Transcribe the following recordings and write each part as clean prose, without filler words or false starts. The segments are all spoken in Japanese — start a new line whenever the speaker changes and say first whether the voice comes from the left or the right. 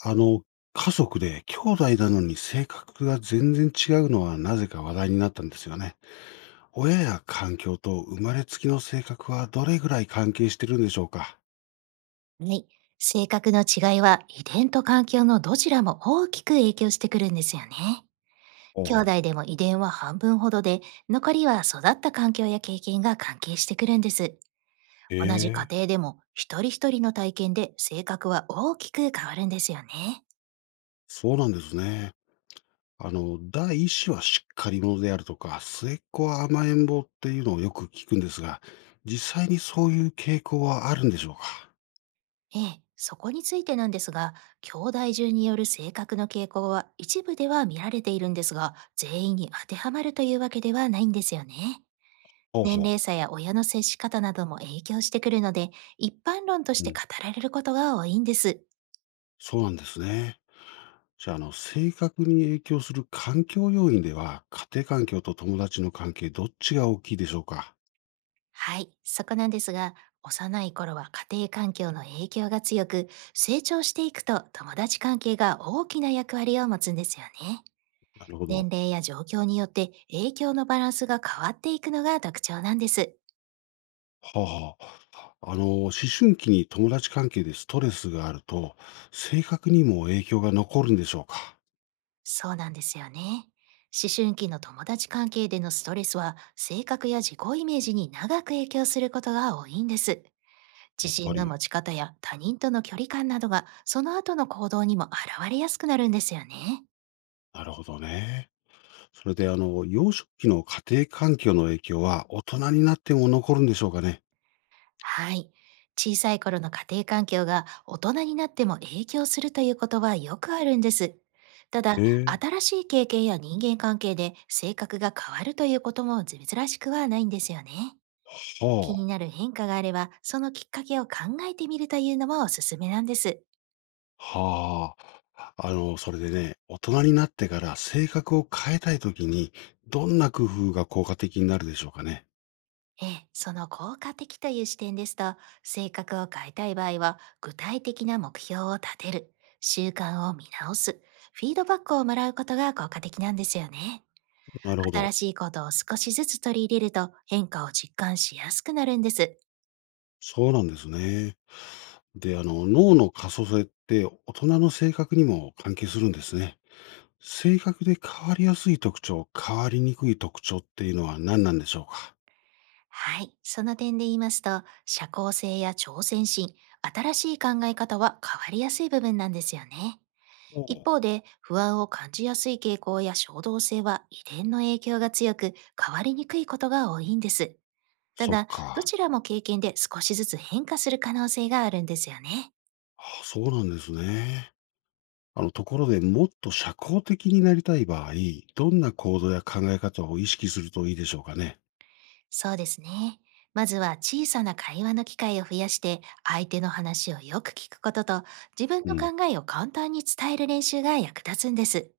left: あの、家族で兄弟なのに性格が全然違うのはなぜか話題になったんですよね。親や環境と生まれつきの性格はどれぐらい関係してるんでしょうか？
right: はい。性格の違いは遺伝と環境のどちらも大きく影響してくるんですよね。
left: ほう
right: 兄
left: ほう。
right: 弟でも遺伝は半分ほどで、残りは育った環境や経験が関係してくるんです。
left: へ
right: 同じ家
left: え、
right: 庭でも一人一人の体験で性格は大きく変わるんですよね。
left: そうなんですね。第一子はしっかり者であるとか、末っ子は甘えん坊っていうのをよく聞くんですが、実際にそういう傾向はあるんでしょうか？
right: ええ、そこについてなんですが、兄弟中による性格の傾向は一部では見られているんですが、全員に当てはまるというわけではないんですよね。
left: ほう
right: 年
left: ほ
right: 齢差や親の接し方なども影響してくるので、一般論とし
left: う。う
right: て
left: ん、
right: 語られることが多いんです。
left: そうなんですね。じゃあ、性格に影響する環境要因では、家庭環境と友達の関係、どっちが大きいでしょうか？
right: はい、そこなんですが、幼い頃は家庭環境の影響が強く、成長していくと友達関係が大きな役割を持つんですよね。
left: なるほど。
right: 年齢や状況によって影響のバランスが変わっていくのが特徴なんです。
left: はあ、思春期に友達関係でストレスがあると、性格にも影響が残るんでしょうか？
right: そうなんですよね。思春期の友達関係でのストレスは性格や自己イメージに長く影響することが多いんです。
left: や
right: 自
left: っぱ
right: 信の
left: り。
right: 持ち方や他人との距離感などがその後の行動にも現れやすくなるんですよね。
left: なるほどね。それで、幼少期の家庭環境の影響は、大人になっても残るんでしょうかね？
right: はい。小さい頃の家庭環境が大人になっても影響するということはよくあるんです。ただ、
left: ええ、
right: 新しい経験や人間関係で性格が変わるということも珍しくはないんですよね。気
left: は
right: に
left: あ。
right: なる変化があれば、そのきっかけを考えてみるというのもおすすめなんです。
left: はあ。それでね、大人になってから性格を変えたいときに、どんな工夫が効果的になるでしょうかね？
right: ええ、その効果的という視点ですと、性格を変えたい場合は、具体的な目標を立てる、習慣を見直す、フィードバックをもらうことが効果的なんですよね。
left: なるほ
right: 新
left: ど。
right: しいことを少しずつ取り入れると変化を実感しやすくなるんです。
left: そうなんですね。で、脳の可塑性って大人の性格にも関係するんですね。性格で変わりやすい特徴、変わりにくい特徴っていうのは何なんでしょうか？
right: はい。その点で言いますと、社交性や挑戦心、新しい考え方は変わりやすい部分なんですよね。
left: お
right: 一
left: う、
right: 方で、不安を感じやすい傾向や衝動性は遺伝の影響が強く、変わりにくいことが多いんです。た
left: そっ
right: だ、ど
left: か。
right: ちらも経験で少しずつ変化する可能性があるんですよね。
left: あ、そうなんですね。ところでもっと社交的になりたい場合、どんな行動や考え方を意識するといいでしょうかね？
right: そうですね。まずは小さな会話の機会を増やして、相手の話をよく聞くことと、自分
left: う
right: の
left: ん。
right: 考えを簡単に伝える練習が役立つんです。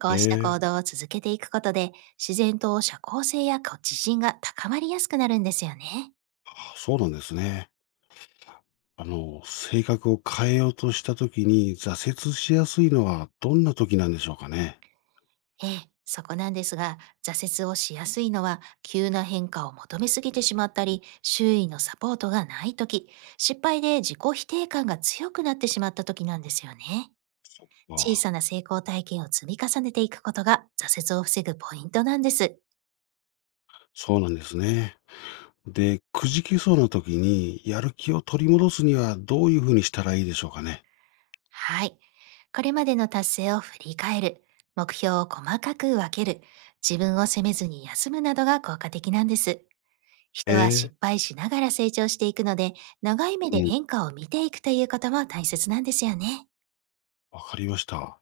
right: こ
left: え
right: うした行
left: え、
right: 動を続けていくことで、自然と社交性や自信が高まりやすくなるんですよね。
left: あ、そうなんですね。性格を変えようとした時に挫折しやすいのはどんな時なんでしょうかね？
right: ええ、そこなんですが、挫折をしやすいのは、急な変化を求めすぎてしまったり、周囲のサポートがないとき、失敗で自己否定感が強くなってしまったときなんですよね。
left: あ
right: 小
left: あ、
right: さな成功体験を積み重ねていくことが、挫折を防ぐポイントなんです。
left: そうなんですね。で、くじけそうな時にやる気を取り戻すにはどういうふうにしたらいいでしょうかね？
right: はい。これまでの達成を振り返る、目標を細かく分ける、自分を責めずに休むなどが効果的なんです。
left: え
right: 人は
left: え、
right: 失敗しながら成長していくので、長い目で
left: うん。
right: 変化を見ていくということも大切なんですよね。
left: わかりました。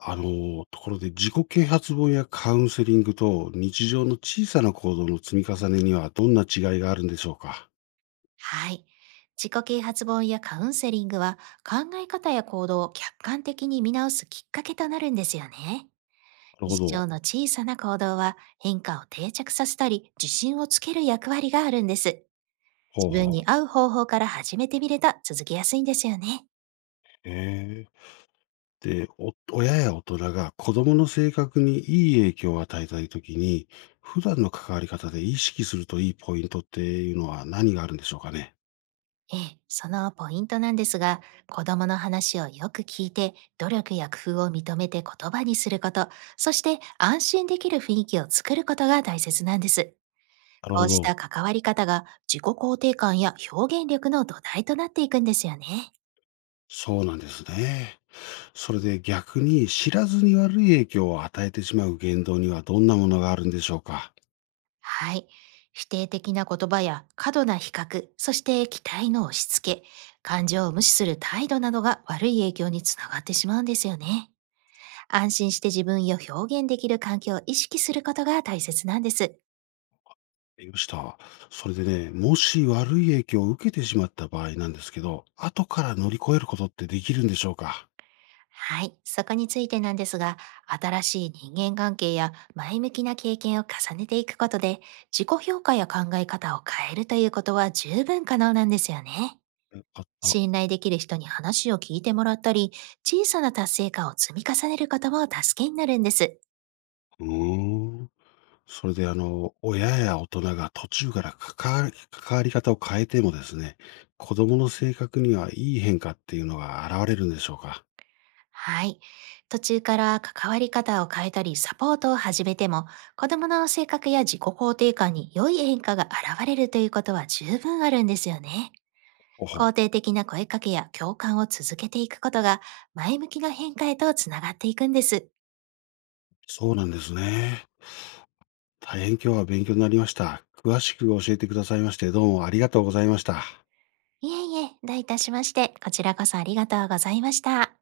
left: ところで自己啓発本やカウンセリングと日常の小さな行動の積み重ねにはどんな違いがあるんでしょうか？
right: はい。自己啓発本やカウンセリングは、考え方や行動を客観的に見直すきっかけとなるんですよね。
left: なるほ
right: 日常
left: ど。
right: の小さな行動は、変化を定着させたり自信をつける役割があるんです。
left: ほう
right: 自
left: ほ
right: 分
left: う。
right: に合う方法から始めてみると続けやすいんですよね。
left: へえ。で、お親や大人が子供の性格にいい影響を与えたいときに、普段の関わり方で意識するといいポイントっていうのは何があるんでしょうかね？
right: ええ、そのポイントなんですが、子供の話をよく聞いて、努力や工夫を認めて言葉にすること、そして安心できる雰囲気を作ることが大切なんです。
left: なる
right: こ
left: ほ
right: うし
left: ど。
right: た関わり方が、自己肯定感や表現力の土台となっていくんですよね。
left: そうなんですね。それで逆に知らずに悪い影響を与えてしまう言動にはどんなものがあるんでしょうか？
right: はい。否定的な言葉や過度な比較、そして期待の押し付け、感情を無視する態度などが悪い影響につながってしまうんですよね。安心して自分を表現できる環境を意識することが大切なんです。
left: よした。それでね、もし悪い影響を受けてしまった場合なんですけど、後から乗り越えることってできるんでしょうか？
right: はい。そこについてなんですが、新しい人間関係や前向きな経験を重ねていくことで、自己評価や考え方を変えるということは十分可能なんですよね。
left: よかった。
right: 信頼できる人に話を聞いてもらったり、小さな達成感を積み重ねることも助けになるんです。
left: うーん。それで親や大人が途中から関わり方を変えてもですね、子供の性格にはいい変化っていうのが現れるんでしょうか？
right: はい。途中から関わり方を変えたりサポートを始めても、子供の性格や自己肯定感に良い変化が現れるということは十分あるんですよね。
left: おほ。
right: 肯定的な声かけや共感を続けていくことが、前向きな変化へとつながっていくんです。
left: そうなんですね。大変今日は勉強になりました。詳しく教えてくださいまして、どうもありがとうございました。
right: いえいえ、どういたしまして、こちらこそありがとうございました。